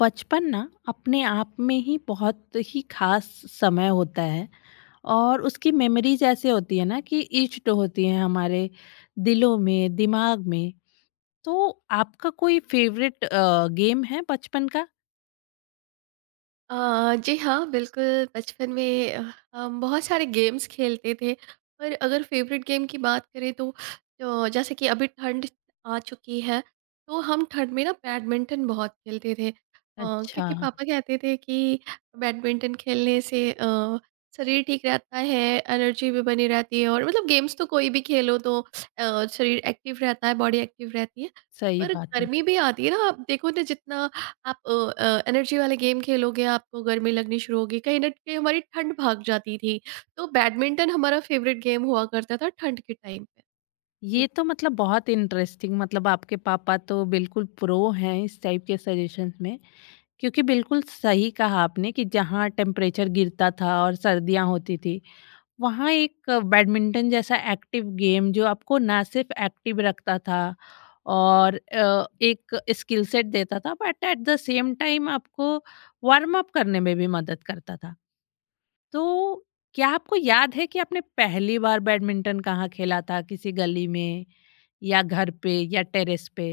बचपन ना अपने आप में ही बहुत ही खास समय होता है। और उसकी मेमोरीज ऐसे होती है ना कि इष्ट होती हैं हमारे दिलों में दिमाग में। तो आपका कोई फेवरेट गेम है बचपन का? जी हाँ, बिल्कुल बचपन में हम बहुत सारे गेम्स खेलते थे। पर अगर फेवरेट गेम की बात करें तो जैसे कि अभी ठंड आ चुकी है। तो हम ठंड में ना बैडमिंटन बहुत खेलते थे। अच्छा। क्योंकि पापा कहते थे कि बैडमिंटन खेलने से शरीर ठीक रहता है। एनर्जी भी बनी रहती है और मतलब गेम्स तो कोई भी खेलो तो शरीर एक्टिव रहता है, बॉडी एक्टिव रहती है। सही पर बात है। गर्मी भी आती है ना, आप देखो ना जितना आप एनर्जी वाले गेम खेलोगे आपको गर्मी लगनी शुरू होगी। कहीं ना कहीं हमारी ठंड भाग जाती थी। तो बैडमिंटन हमारा फेवरेट गेम हुआ करता था ठंड के टाइम पे। ये जी। तो मतलब बहुत इंटरेस्टिंग, मतलब आपके पापा तो बिल्कुल प्रो हैं इस टाइप के सजेशंस में, क्योंकि बिल्कुल सही कहा आपने कि जहाँ टेम्परेचर गिरता था और सर्दियाँ होती थी, वहाँ एक बैडमिंटन जैसा एक्टिव गेम जो आपको ना सिर्फ एक्टिव रखता था और एक स्किल सेट देता था, but at the same time आपको वार्म अप करने में भी मदद करता था। तो क्या आपको याद है कि आपने पहली बार बैडमिंटन कहाँ खेला था? किसी गली में या घर पे या टेरेस पे?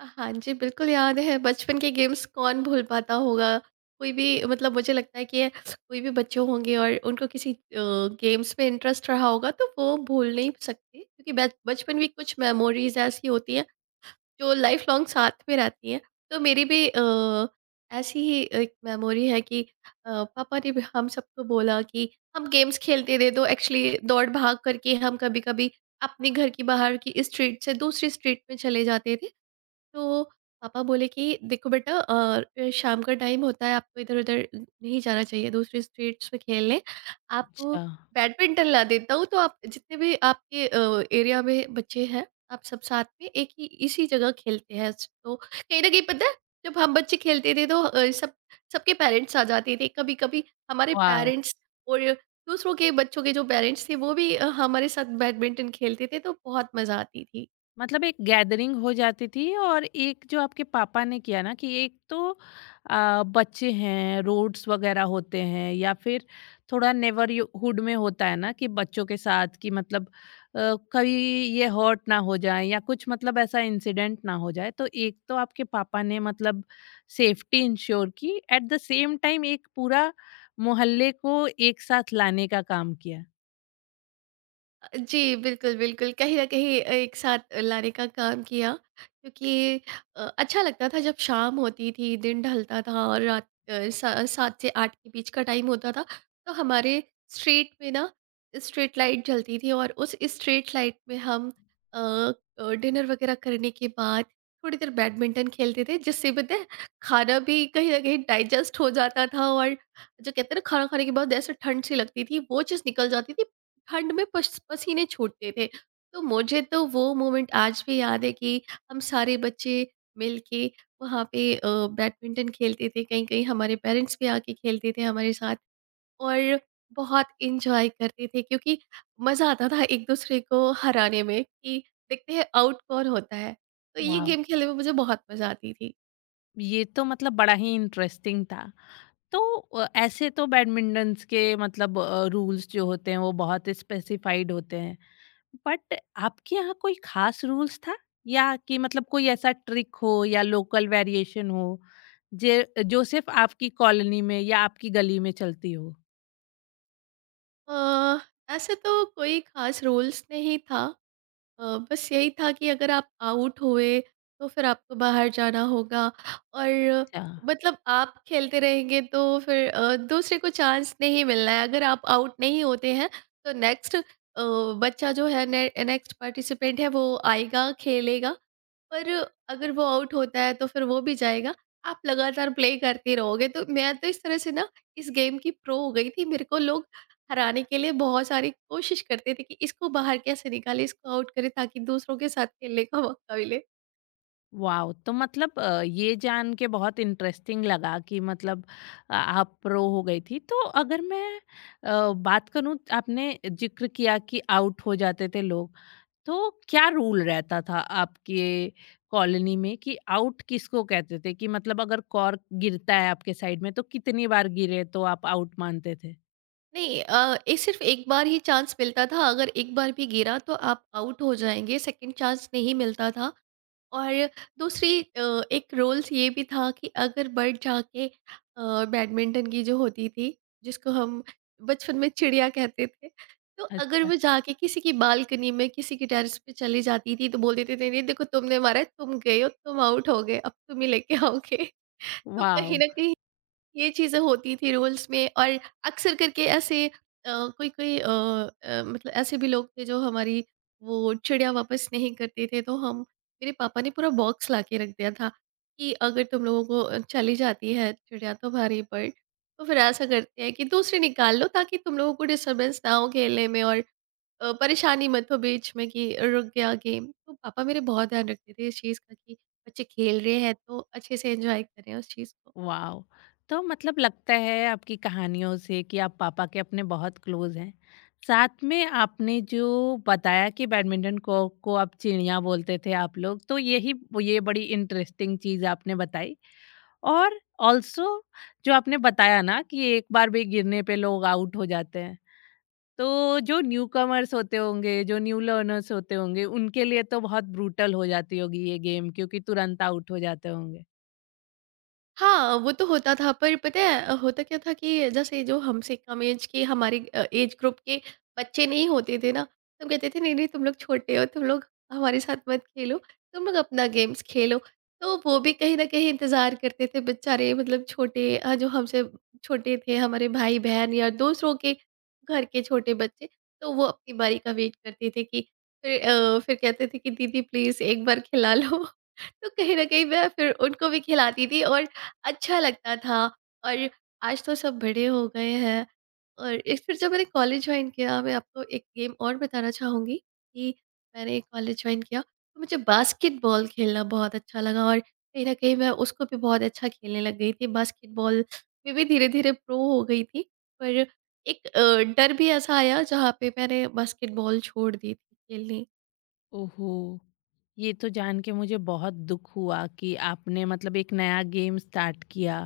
हाँ जी, बिल्कुल याद है। बचपन के गेम्स कौन भूल पाता होगा। कोई भी मतलब मुझे लगता है कि कोई भी बच्चे होंगे और उनको किसी गेम्स में इंटरेस्ट रहा होगा तो वो भूल नहीं सकते, क्योंकि बचपन में कुछ मेमोरीज ऐसी होती हैं जो लाइफ लॉन्ग साथ में रहती हैं। तो मेरी भी ऐसी ही एक मेमोरी है कि अ, पापा ने भी हम सबको बोला कि हम गेम्स खेलते थे तो एक्चुअली दौड़ भाग करके हम कभी-कभी अपने घर के बाहर की स्ट्रीट से दूसरी स्ट्रीट में चले जाते थे। तो पापा बोले कि देखो बेटा, शाम का टाइम होता है, आपको इधर-उधर नहीं जाना चाहिए दूसरी स्ट्रीट्स में खेलने। आपको अच्छा। बैडमिंटन ला देता हूँ, तो आप जितने भी आपके एरिया में बच्चे हैं आप सब साथ में एक ही इसी जगह खेलते हैं। तो कहीं न कहीं पता है, जब हम बच्चे खेलते थे तो सब सबके पेरेंट्स आ जाते थे। कभी-कभी हमारे वाह। पेरेंट्स और दूसरों के बच्चों के जो पेरेंट्स थे वो भी हमारे साथ बैडमिंटन खेलते थे, तो बहुत मज़ा आती थी। मतलब एक गैदरिंग हो जाती थी। और एक जो आपके पापा ने किया ना कि एक तो बच्चे हैं, रोड्स वगैरह होते हैं या फिर थोड़ा नेबरहुड में होता है ना कि बच्चों के साथ कि मतलब कभी ये हर्ट ना हो जाए या कुछ मतलब ऐसा इंसिडेंट ना हो जाए। तो एक तो आपके पापा ने मतलब सेफ्टी इंश्योर की, एट द सेम टाइम एक पूरा मोहल्ले को एक साथ लाने का काम किया। जी, बिल्कुल, बिल्कुल। कहीं न कहीं एक साथ लाने का काम किया, क्योंकि अच्छा लगता था जब शाम होती थी, दिन ढलता था और रात अ, सा 7 से 8 के बीच का टाइम होता था, तो हमारे स्ट्रीट में ना स्ट्रीट लाइट जलती थी और उस स्ट्रीट लाइट में हम अ डिनर वगैरह करने के बाद थोड़ी देर बैडमिंटन खेलते थे, जिससे पता है खाना भी कहीं न कहीं डाइजेस्ट हो जाता था और जो कहते हैं ना खाना खाने के बाद ऐसे ठंड-सी लगती थी, वो चीज़ निकल जाती थी। ठंड में पस पसीने छूटते थे। तो मुझे तो वो मोमेंट आज भी याद है कि हम सारे बच्चे मिलके वहाँ पे बैडमिंटन खेलते थे, कहीं-कहीं हमारे पेरेंट्स भी आके खेलते थे हमारे साथ और बहुत एन्जॉय करते थे, क्योंकि मज़ा आता था एक-दूसरे को हराने में कि देखते हैं आउट कौन होता है। तो ये वाह। गेम खेलने में मुझे बहुत मज़ा आती थी। ये तो मतलब बड़ा ही इंटरेस्टिंग था। तो ऐसे तो बैडमिंटन्स के मतलब रूल्स जो होते हैं वो बहुत स्पेसिफाइड होते हैं, बट आपके यहाँ कोई खास रूल्स था या कि मतलब कोई ऐसा ट्रिक हो या लोकल वेरिएशन हो जे जो सिर्फ आपकी कॉलोनी में या आपकी गली में चलती हो? अ, ऐसे तो कोई ख़ास रूल्स नहीं था। बस यही था कि अगर आप आउट हुए, तो फिर आपको बाहर जाना होगा और अच्छा। मतलब आप खेलते रहेंगे तो फिर दूसरे को चांस नहीं मिलना है। अगर आप आउट नहीं होते हैं, तो बच्चा जो है ने नेक्स्ट पार्टिसिपेंट है वो आएगा, खेलेगा, पर अगर वो आउट होता है तो फिर वो भी जाएगा। आप लगातार प्ले करते रहोगे, तो मैं तो इस तरह से ना इस गेम की प्रो हो गई थी। मेरे को लोग हराने के लिए बहुत सारी कोशिश करते थे कि इसको बाहर कैसे निकालें, इसको आउट करें ताकि दूसरों के साथ खेलने का मौका मिले। वाओ। तो मतलब ये जान के बहुत इंटरेस्टिंग लगा कि मतलब आप प्रो हो गई थी। तो अगर मैं बात करूँ, आपने जिक्र किया कि आउट हो जाते थे लोग, तो क्या रूल रहता था आपके कॉलोनी में कि आउट किसको कहते थे? कि मतलब अगर कॉर्क गिरता है आपके साइड में तो कितनी बार गिरे तो आप आउट मानते थे? नहीं ये सिर्फ़ 1 बार ही चांस मिलता था, अगर 1 बार भी गिरा तो आप आउट हो जाएँगे, सेकंड चांस नहीं मिलता था। और दूसरी अ, एक रूल्स ये भी था कि अगर बर्ड जाके बैडमिंटन की जो होती थी जिसको हम बचपन में चिड़िया कहते थे, तो अगर अच्छा। वो जाके किसी की बालकनी में किसी की टेरेस पे चली जाती थी तो बोल देते थे नहीं देखो तुमने मारा है, तुम गए हो, तुम आउट हो गए, अब तुम ही लेके आओगे। तो वाओ कहीं ना कहीं ये चीज़ें होती थी रूल्स में, और अक्सर करके ऐसे अ, कोई कोई अ, अ, मतलब ऐसे भी लोग थे जो हमारी वो चिड़िया वापस नहीं करते थे, तो हम मेरे पापा ने पूरा बॉक्स ला के रख दिया था कि अगर तुम लोगों को चली जाती है चिड़िया तुम्हारी पर, तो फिर ऐसा करते हैं कि दूसरी निकाल लो, ताकि तुम लोगों को डिस्टरबेंस ना हो खेलने में और परेशानी मत हो बीच में कि रुक गया गेम। तो पापा मेरे बहुत ध्यान रखते थे इस चीज़ का कि बच्चे खेल रहे हैं तो अच्छे से एंजॉय करें उस चीज़ को। वाओ तो मतलब लगता है आपकी कहानियों से कि आप पापा के अपने बहुत क्लोज हैं। साथ में आपने जो बताया कि बैडमिंटन को आप चिड़िया बोलते थे आप लोग, तो यही ये बड़ी इंटरेस्टिंग चीज़ आपने बताई। और ऑल्सो जो आपने बताया ना कि एक बार भी गिरने पे लोग आउट हो जाते हैं, तो जो न्यू कमर्स होते होंगे, जो न्यू लर्नर्स होते होंगे, उनके लिए तो बहुत ब्रूटल हो जाती होगी ये गेम, क्योंकि तुरंत आउट हो जाते होंगे। हाँ, वो तो होता था पर पता है होता क्या था कि जैसे जो हमसे कम एज के हमारे एज ग्रुप के बच्चे नहीं होते थे ना, तो कहते थे नहीं, नहीं तुम लोग छोटे हो, तुम लोग हमारे साथ मत खेलो, तुम लोग अपना गेम्स खेलो। तो वो भी कहीं न कहीं इंतज़ार करते थे बेचारे, मतलब जो हमसे छोटे थे, हमारे भाई-बहन या दूसरों के घर के छोटे बच्चे, तो वो अपनी बारी का वेट करते थे कि फिर फिर कहते थे कि दीदी प्लीज़ एक बार खिला लो। तो कहीं न कहीं मैं फिर उनको भी खिलाती थी और अच्छा लगता था। और आज तो सब बड़े हो गए हैं। और एक फिर जब मैंने कॉलेज ज्वाइन किया, मैं आपको एक गेम और बताना चाहूँगी कि मैंने कॉलेज ज्वाइन किया तो मुझे बास्केटबॉल खेलना बहुत अच्छा लगा और कहीं न कहीं मैं उसको भी बहुत अच्छा खेलने लग गई थी। बास्केटबॉल में भी धीरे-धीरे प्रो हो गई थी। पर एक डर भी ऐसा आया जहाँ पे मैंने बास्केटबॉल छोड़ दी थी खेलनी। ओहो! ये तो जान के मुझे बहुत दुख हुआ कि आपने मतलब एक नया गेम स्टार्ट किया,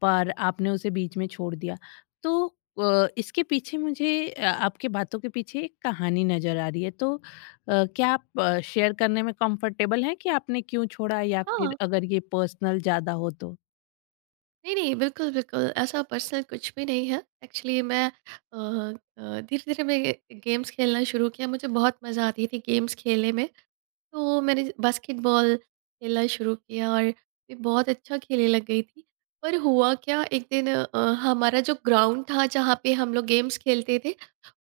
पर आपने उसे बीच में छोड़ दिया। तो इसके पीछे मुझे आपके बातों के पीछे एक कहानी नज़र आ रही है। तो क्या आप शेयर करने में कंफर्टेबल हैं कि आपने क्यों छोड़ा, या फिर हाँ। अगर ये पर्सनल ज़्यादा हो तो? नहीं, नहीं, बिल्कुल, बिल्कुल, ऐसा पर्सनल कुछ भी नहीं है। एक्चुअली धीरे-धीरे मैं गे गेम्स खेलना शुरू किया, मुझे बहुत मज़ा आती थी गेम्स खेलने में। तो मैंने बास्केटबॉल खेलना शुरू किया और मैं बहुत अच्छा खेलने लग गई थी। पर हुआ क्या, एक दिन हमारा जो ग्राउंड था जहाँ पे हम लोग गेम्स खेलते थे,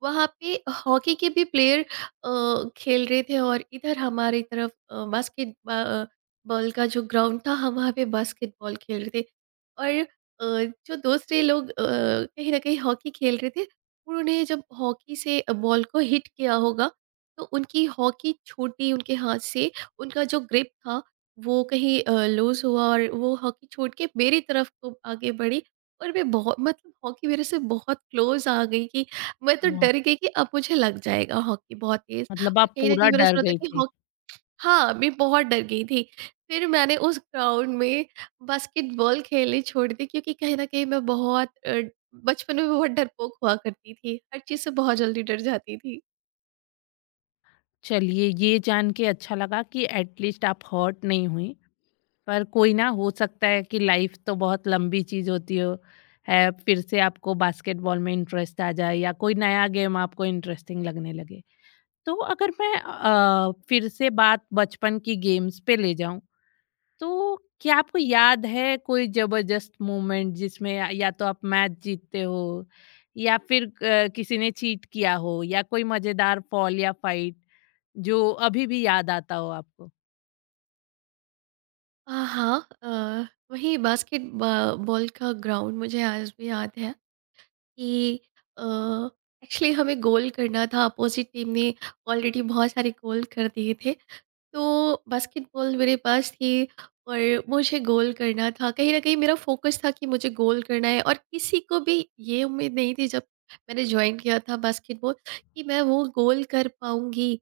वहाँ पे हॉकी के भी प्लेयर खेल रहे थे और इधर हमारी तरफ बॉल का जो ग्राउंड था हम वहाँ पे बास्केटबॉल खेल रहे थे। और जो दूसरे लोग कहीं न कहीं हॉकी खेल रहे थे, उन्होंने जब हॉकी से बॉल को हिट किया होगा तो उनकी हॉकी छूटी उनके हाथ से, उनका जो ग्रिप था वो कहीं लूज़ हुआ और वो हॉकी छूट के मेरी तरफ को आगे बढ़ी। और मैं बहुत मतलब हॉकी मेरे से बहुत क्लोज़ आ गई कि मैं तो वाह! डर गई कि अब मुझे लग जाएगा हॉकी बहुत तेज़, मतलब और आप कहीं न पूरा कहीं मैंने डर सुना था गई कि थी। हॉक हाँ, मैं बहुत डर गई थी। फिर मैंने उस ग्राउंड में बास्केटबॉल खेलनी छोड़ दी, क्योंकि कहीं न कहीं मैं बहुत बचपन में बहुत डरपोक हुआ करती थी। हर चीज़ से बहुत जल्दी डर जाती थी। चलिए, ये जान के अच्छा लगा कि एट लीस्ट आप हर्ट नहीं हुई। पर कोई ना, हो सकता है कि लाइफ तो बहुत लंबी चीज होती हो, है, फिर से आपको बास्केटबॉल में इंटरेस्ट आ जाए या कोई नया गेम आपको इंटरेस्टिंग लगने लगे। तो अगर मैं फिर से बात बचपन की गेम्स पे ले जाऊं, तो क्या आपको याद है कोई जबरदस्त मोमेंट जिसमें या तो आप मैच जीतते हो या फिर किसी ने चीट किया हो या कोई मजेदार फॉल या फाइट जो अभी भी याद आता हो आपको? हाँ, वही बॉल का ग्राउंड मुझे आज भी याद है कि एक्चुअली हमें गोल करना था। अपोजिट टीम ने ऑलरेडी बहुत सारे गोल कर दिए थे, तो बास्केटबॉल मेरे पास थी और मुझे गोल करना था। कहीं न कहीं मेरा फ़ोकस था कि मुझे गोल करना है, और किसी को भी ये उम्मीद नहीं थी जब मैंने जॉइन किया था बास्केटबॉल कि मैं वो गोल कर पाऊँगी।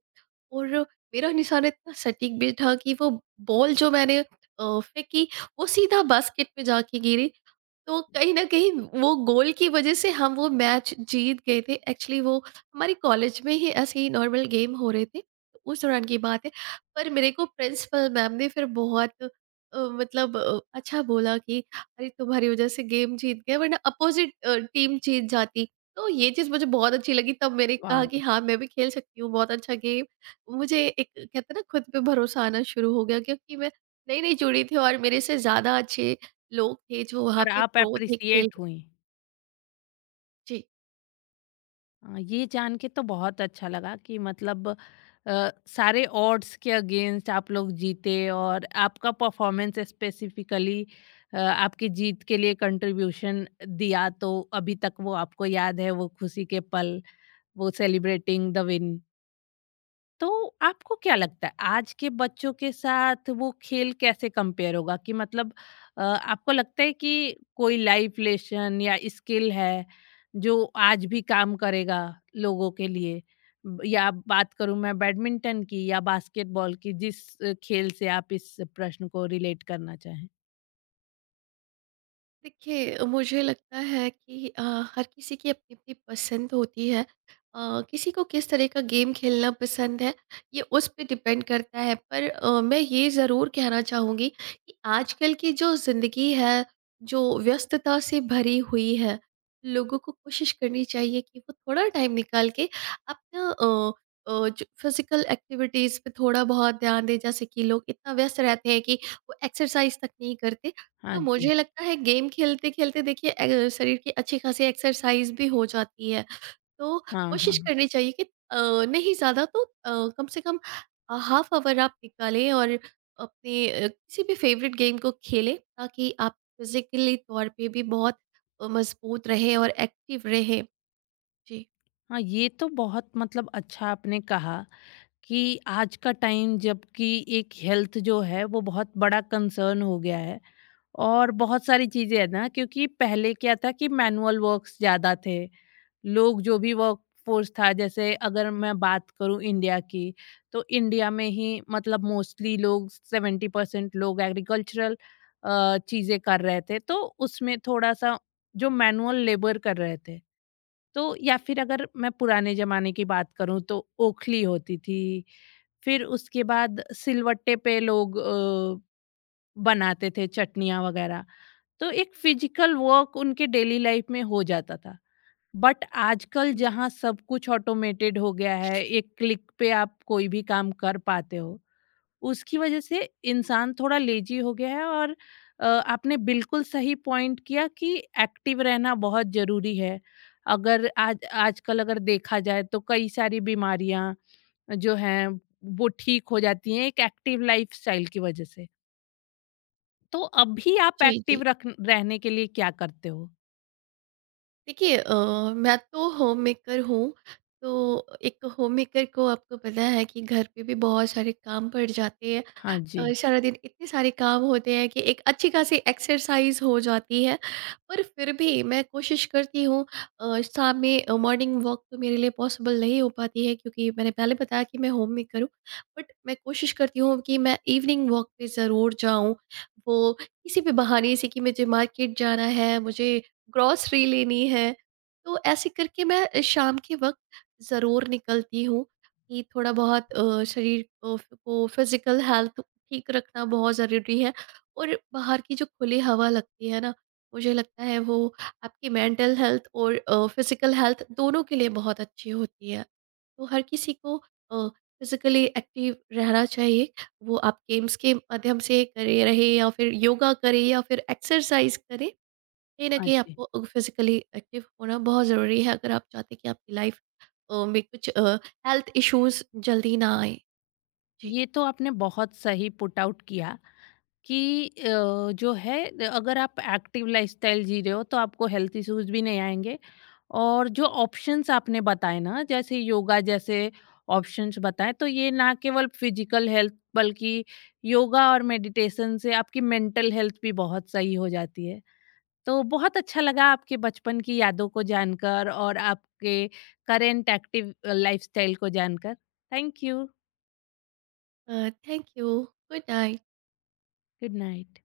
और मेरा निशाना इतना सटीक भी था कि वो बॉल जो मैंने फेंकी, वो सीधा बास्केट में जाके गिरी। तो कहीं न कहीं वो गोल की वज़ह से हम वो मैच जीत गए थे। एक्चुअली वो हमारे कॉलेज में ही ऐसे ही नॉर्मल गेम हो रहे थे। तो उस दौरान की बात है। पर मेरे को प्रिंसिपल मैम ने फिर बहुत अच्छा बोला कि अरे तुम्हारी वज़ह से गेम जीत गए वरना अपोज़िट टीम जीत जाती। तो ये चीज़ मुझे बहुत अच्छी लगी। तब मैंने वाह। कहा कि हाँ, मैं भी खेल सकती हूँ बहुत अच्छा गेम। मुझे एक कहते हैं ना खुद पे भरोसा आना शुरू हो गया, क्योंकि मैं नई-नई जुड़ी थी और मेरे से ज़्यादा अच्छे लोग थे जो वहाँ पर पे आप प्रो थे खेल। अप्रिसिएट हुई। जी। ये जान के तो बहुत अच्छा लगा कि मतलब अ, सारे ऑड्स के अगेंस्ट आप लोग जीते और आपका परफॉर्मेंस स्पेसिफिकली आपकी जीत के लिए कंट्रीब्यूशन दिया। तो अभी तक वो आपको याद है, वो खुशी के पल, वो सेलिब्रेटिंग द विन। तो आपको क्या लगता है आज के बच्चों के साथ वो खेल कैसे कंपेयर होगा? कि मतलब आपको लगता है कि कोई लाइफ लेसन या स्किल है जो आज भी काम करेगा लोगों के लिए? या बात करूं मैं बैडमिंटन की या बास्केटबॉल की, जिस खेल से आप इस प्रश्न को रिलेट करना चाहें। देखिए मुझे लगता है कि हर किसी की अपनी अपनी पसंद होती है। किसी को किस तरह का गेम खेलना पसंद है ये उस पे डिपेंड करता है, पर मैं ये ज़रूर कहना चाहूँगी कि आजकल की जो ज़िंदगी है जो व्यस्तता से भरी हुई है, लोगों को कोशिश करनी चाहिए कि वो थोड़ा टाइम निकाल के अपना जो फिजिकल एक्टिविटीज़ पे थोड़ा बहुत ध्यान दें, जैसे कि लोग इतना व्यस्त रहते हैं कि वो एक्सरसाइज तक नहीं करते। तो हाँ जी। मुझे लगता है गेम खेलते-खेलते देखिए शरीर की अच्छी खासी एक्सरसाइज भी हो जाती है। तो हाँ हाँ कोशिश हाँ। करनी चाहिए कि अ, नहीं ज़्यादा तो कम से कम हाफ ऑवर आप निकालें और अपने किसी भी फ़ेवरेट गेम को खेलें, ताकि आप फ़िज़िकली तौर पे भी बहुत मज़बूत रहें और एक्टिव रहें। जी। हाँ, ये तो बहुत मतलब अच्छा आपने कहा कि आज का टाइम जबकि एक हेल्थ जो है वो बहुत बड़ा कंसर्न हो गया है। और बहुत सारी चीज़ें हैं ना, क्योंकि पहले क्या था कि मैनुअल वर्क्स ज़्यादा थे। लोग जो भी वर्क फोर्स था, जैसे अगर मैं बात करूं इंडिया की, तो इंडिया में ही मतलब मोस्टली लोग, सेवेंटी परसेंट लोग एग्रीकल्चरल चीज़ें कर रहे थे। तो उसमें थोड़ा सा जो मैनुअल लेबर कर रहे थे, तो या फिर अगर मैं पुराने ज़माने की बात करूं तो ओखली होती थी, फिर उसके बाद सिलवट्टे पे लोग बनाते थे चटनियाँ वगैरह। तो एक फिजिकल वर्क उनके डेली लाइफ में हो जाता था। बट आजकल हाँ जी। जहाँ सब कुछ ऑटोमेटेड हो गया है, एक क्लिक पे आप कोई भी काम कर पाते हो, उसकी वजह से इंसान थोड़ा लेज़ी हो गया है। और आपने बिल्कुल सही पॉइंट किया कि एक्टिव रहना बहुत ज़रूरी है। अगर आज आजकल अगर देखा जाए तो कई सारी बीमारियाँ जो हैं वो ठीक हो जाती हैं एक एक्टिव लाइफस्टाइल की वजह से। तो अभी आप जी, एक्टिव जी। रख रहने के लिए क्या करते हो? देखिए मैं तो होममेकर हूँ, तो एक होममेकर को आपको पता है कि घर पे भी बहुत सारे काम पड़ जाते हैं। हाँ जी, सारा दिन इतने सारे काम होते हैं कि एक अच्छी खासी एक्सरसाइज़ हो जाती है, पर फिर भी मैं कोशिश करती हूँ मॉर्निंग वॉक तो मेरे लिए पॉसिबल नहीं हो पाती है, क्योंकि मैंने पहले बताया कि मैं होममेकर हूँ। बट मैं कोशिश करती हूँ कि मैं इवनिंग वॉक पे ज़रूर जाऊँ, वो किसी भी बहाने से कि मुझे मार्केट जाना है, मुझे ग्रॉसरी लेनी है। तो ऐसे करके मैं शाम के वक़्त ज़रूर निकलती हूँ कि थोड़ा बहुत शरीर को फ़िज़िकल हेल्थ ठीक रखना बहुत ज़रूरी है। और बाहर की जो खुली हवा लगती है ना, मुझे लगता है वो आपकी मेंटल हेल्थ और फ़िज़िकल हेल्थ दोनों के लिए बहुत अच्छी होती है। तो हर किसी को फ़िज़िकली एक्टिव रहना चाहिए। वो आप गेम्स के माध्यम से करे रहे या फिर योगा करे या फिर एक्सरसाइज़ करे। कहीं न हाँ कहीं जी। आपको फिज़िकली एक्टिव होना बहुत ज़रूरी है, अगर आप चाहते हैं कि आपकी लाइफ में कुछ हेल्थ इश्यूज़ जल्दी ना आए। जी। ये तो आपने बहुत सही पुट आउट किया कि जो है अगर आप एक्टिव लाइफस्टाइल जी रहे हो तो आपको हेल्थ इश्यूज़ भी नहीं आएँगे। और जो ऑप्शंस आपने बताए ना, जैसे योगा जैसे ऑप्शंस बताएँ, तो ये ना केवल फिजिकल हेल्थ बल्कि योगा और मेडिटेशन से आपकी मेंटल हेल्थ भी बहुत सही हो जाती है। तो बहुत अच्छा लगा आपके बचपन की यादों को जानकर और आपके करेंट एक्टिव लाइफस्टाइल को जानकर। Thank you. Uh, thank you, good night. Good night.